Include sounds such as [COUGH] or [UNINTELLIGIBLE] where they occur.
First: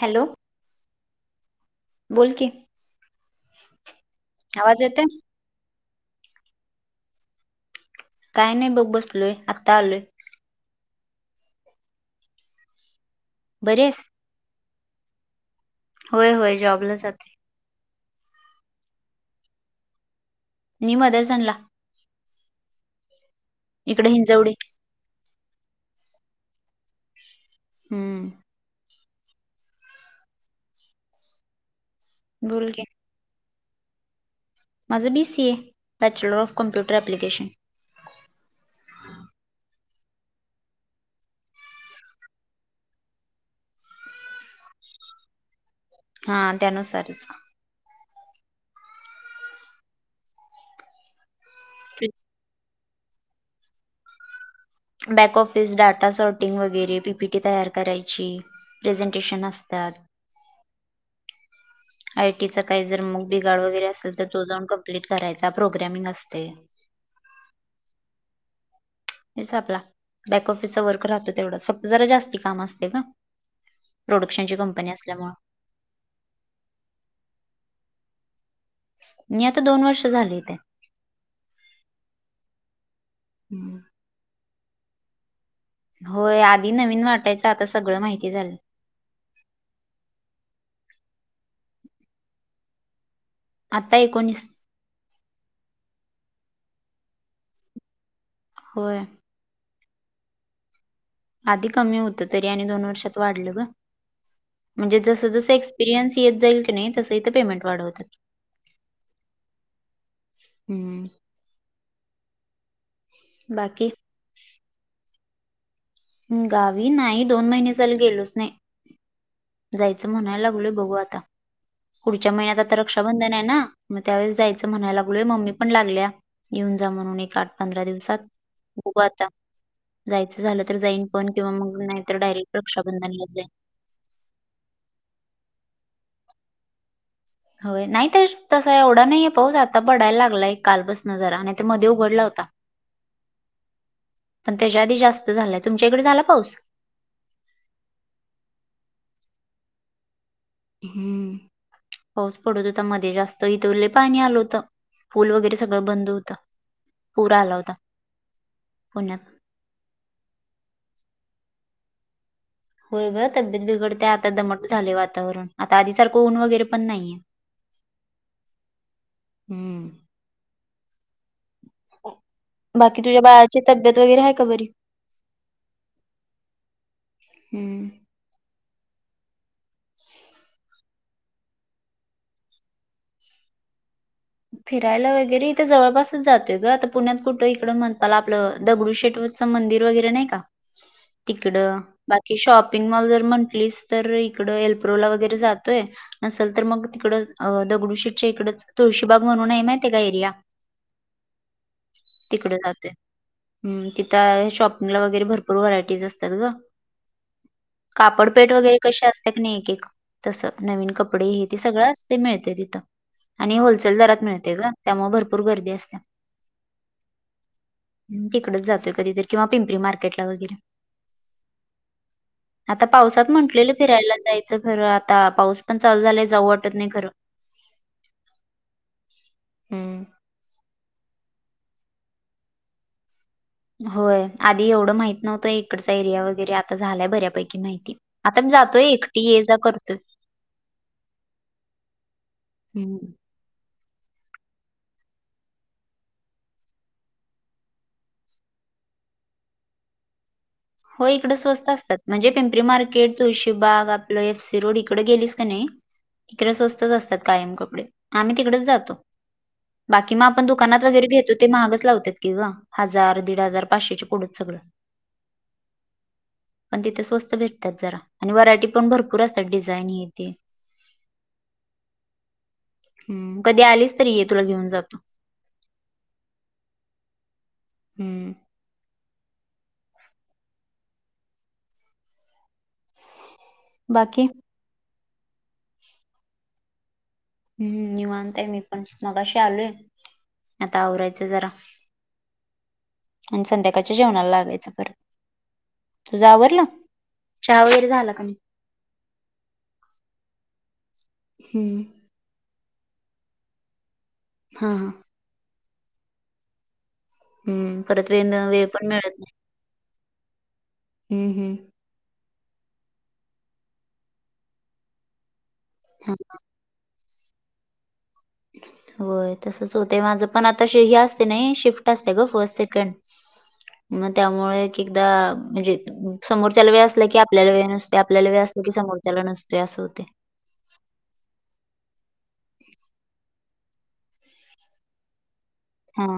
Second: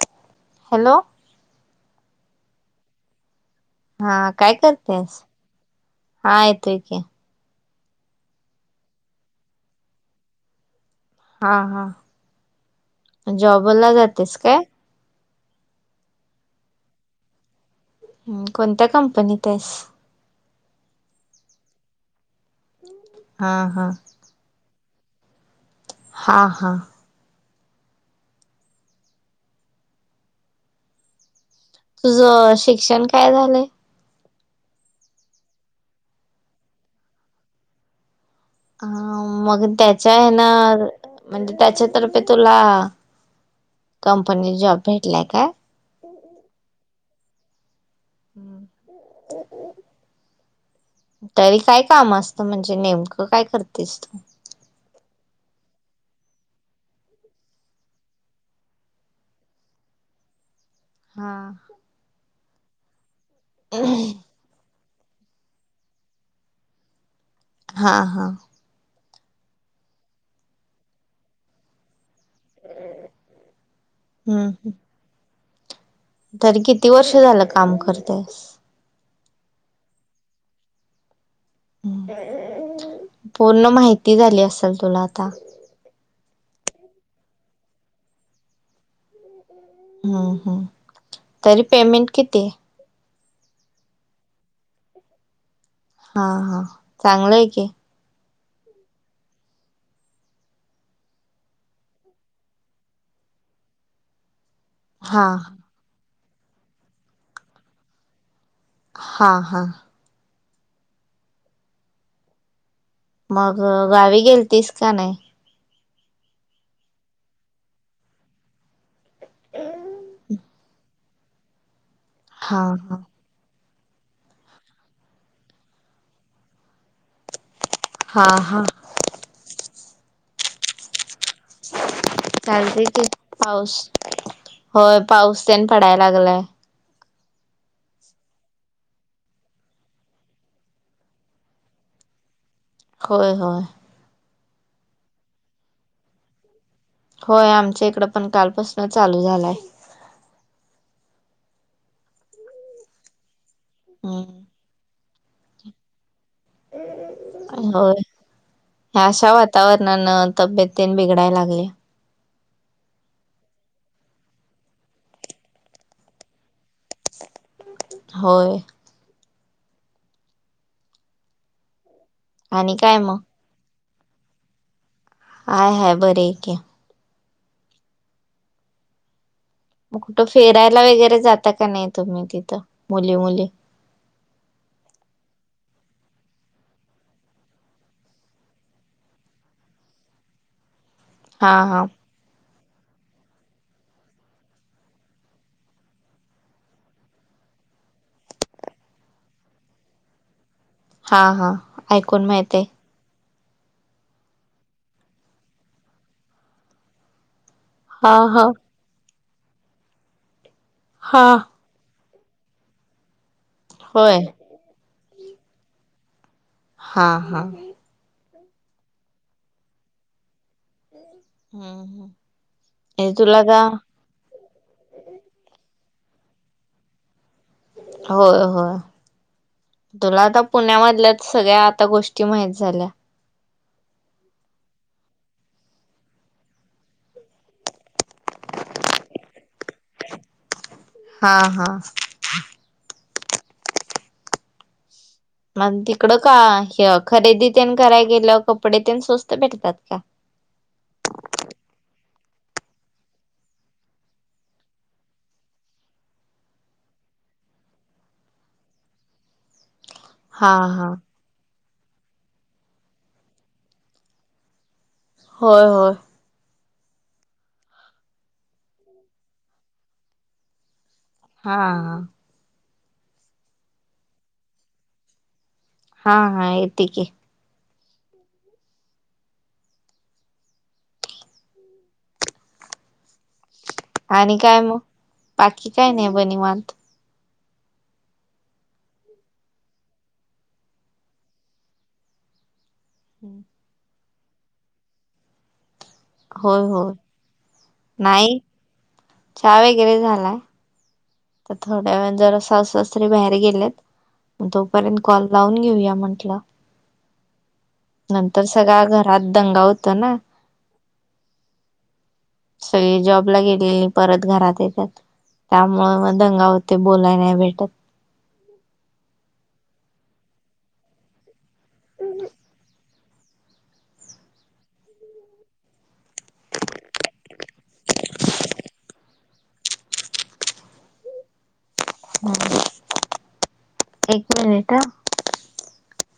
Hello hello बोल कि. हा काय करतेस? हा येतोय की. काय नाही बघ बसलोय. आता आलोय. हा हा बरी जॉबला आहेस जातेस काय? होय होय जॉबला जाते. हम कोणत्या कंपनीत आहेस? मी मदरसनला. हा हा इकडे हिंजवडी. हां हां हम् तुझं बोल की शिक्षण काय झालंय? माझं B C A bachelor of computer application. ह मग त्याच्या हे न म्हणजे त्याच्यातर्फे तुला- कंपनीत जॉब भेटलाय का? हा त्यानुसारच काम - हम्म तरी काय काम असत म्हणजे नेमकं काय करतेस तू? बॅक ऑफिस, डाटा शॉर्टिंग, वगैरे पीपीटी तयार करायची. प्रेझेंटेशन असत्यात. हा आय टीचा काही जर मग बिघाड वगैरे असेल तर तो जाऊन कंप्लीट करायचा प्रोग्रॅमिंग असतय. हां हा हेच आपला बॅक ऑफिसचा वर्क राहतो तेवढाच फक्त जरा जास्ती - काम असते का प्रोडक्शनची हम्म कंपनी असल्यामुळे- तरी किती वर्ष झालं काम करतेस? मी आता दोन वर्ष झाली इथ आहे. पूर्ण माहिती झाली असेल तुला आता. होय आधी नवीन वाटायचं आता सगळं माहिती झालय. हम्म हम् तरी पेमेंट किती आहे? आता एकोणीस. हा हा चांगलय की. होय. आधी कमी होत तरी आणि दोन वर्षात वाढलं ग म्हणजे जस हा जस एक्स एक्पिरियनस येत जाईल कनी तस इथं पेमेंट वाढवत्यात. हा हा हम्म मग बाकी गावी गेलतीस काय नाही? गावी नाही दोन महिने झाल गेलोच नाही. जायचं म्हणाय लागलोय बघू आता. पुढच्या महिन्यात हा आता हा रक्षाबंधन आहे ना. मग त्यावेळेस जायचं म्हणायला लागलय मम्मी पण लागल्या येऊन जा म्हणून एक आठ पंधरा दिवस हा हा हो आता जायचं झालं तर जाईन. किंवा मग नाही तर डायरेक्ट चालते की रक्षाबंधनला जा पाऊस होय पाऊस तेन पडाय लागलाय. होय नाही तर तसा एवढा नाहीये पाऊस आता पडायला लागलाय काल पासन जरा आणि ते मध्ये उघडला होता. होय होय. पण त्याच्या आधी जास्त झालंय तुमच्याकडे झाला पाऊस? होय आमच्या इकडं पण कालपासून चालू झालाय. हम्म पाऊस पडत होता मध्ये जास्त इथे लय पाणी आलं हम्म होतं पूल वगैरे सगळे बंद होता. [UNINTELLIGIBLE] पूर आला पुण्यात. वातावरणान तब्येतन ते बिघडायला लागले. होय ग तब्येत बिघडते आता दमट झाले वातावरण आता आधी सारखं ऊन वगैरे पण नाहीये. होय. हम्म. आणि काय बाकी मग तुझ्या बाळाची तब्येत वगैरे आहे का बरी. हय हाय बर आहेके. हम्म. मग कुठं फेरायला वगैरे जाता का नाही तुम्ही तिथे मुली मुली. फिरायला वगैरे जवळपासच जातोय ग आता पुण्यात कुठं इकडं म्हणपाला आपलं दगडू शेट. मंदिर वगैरे नाही का. [UNINTELLIGIBLE] तिकडे हा बाकी शॉपिंग मॉल जर म्हंटलीस तर इकडे एल्प्रोला वगैरे जातोय. नसेल तर मग तिकडे दगडूशीेटच्या इकडचे. तुळशीबाग म्हणून आहे माहिती आहे का एरिया हा हा ऐकून तिकडे माहितय जातते. ह तिथं शॉपिंगला वगैरे भरपूर व्हरायटीज असतात ग. हा हा कापडपेठ वगैरे कशी असते की नाही एक एक तसं नवीन कपडे हा हे. ते सगळं असते मिळते तिथं. आणि होलसेल होय दरात मिळते का त्यामुळे भरपूर गर्दी असते. हा हा. तिकडेच जातय कधी किवा पिंपरी मार्केटला वगैरे. हम्म आता हे पावसात तुला का म्हटलेले फिरायला जायच. खरं आता पाऊस पण चालू झालाय जाऊ वाटत नाही खरे. होय होय हम्म. तुला आता. पुण्यामधल्या सगळ्या आता गोष्टी माहित झाल्या. होय आधी एवढं माहित नव्हतं इकडचा एरिया वगैरे आता झालाय बऱ्यापैकी माहिती. आता मी जातोय एकटी ये जा करतोय. हा हा. हम्म. मग तिकडं का खरेदी ते करायला गेलं कपडे ते स्वस्त भेटतात का. हो इकडं स्वस्त असतात म्हणजे पिंपरी मार्केट तुळशीबाग आपलं एफ सी रोड इकडे गेलीस का नाही. तिकडे स्वस्तच असतात कायम कपडे आम्ही तिकडेच जातो. बाकी मग आपण हा दुकानात हा वगैरे घेतो ते महागच लावतात की ग हजार दीड हजार पाचशेच्या पुढंच सगळं. होय होय. पण तिथे स्वस्त भेटतात जरा आणि व्हरायटी पण भरपूर असतात डिझाईन हथे. हा ह. हम कधी आलीच तरी ये तुला घेऊन जातो. हा हा येत की. हम्म. बाकी आणि काय मग पाकी काय नाही बनिवत. हम्म मी मानताय मी पण मगाशी आलोय आता आवरायचं जरा. [INAUDIBLE] आणि संध्याकाळच्या जेवणाला लागायचं परर. तू होय आवरला होय चहा वगैरे झाला का. नाही चहा वगैरे झालाय तर हम्म थोड्या वेळ जरा बाहेर गेलेत हा हा तोपर्यंत कॉल लावून घेऊया म्हटलं हम्म परत वेळ नंतर वेळ सगळ्या पण घरात दंगा होत ना हम् हम सगळी जॉबला गेलेली नाही परत घरात येतात त्यामुळे हा. मग दंगा होते बोलाय नाही भेटत होय तसंच होत माझं पण आता हे असते नाही शिफ्ट असते ग फर्स्ट सेकंड मग त्यामुळे एक एकदा म्हणजे समोरच्याला वेळ असला की आपल्याला वेळ नसते आपल्याला वेळ असला की समोरच्याला नसते असं होते एक मिनिट ह हा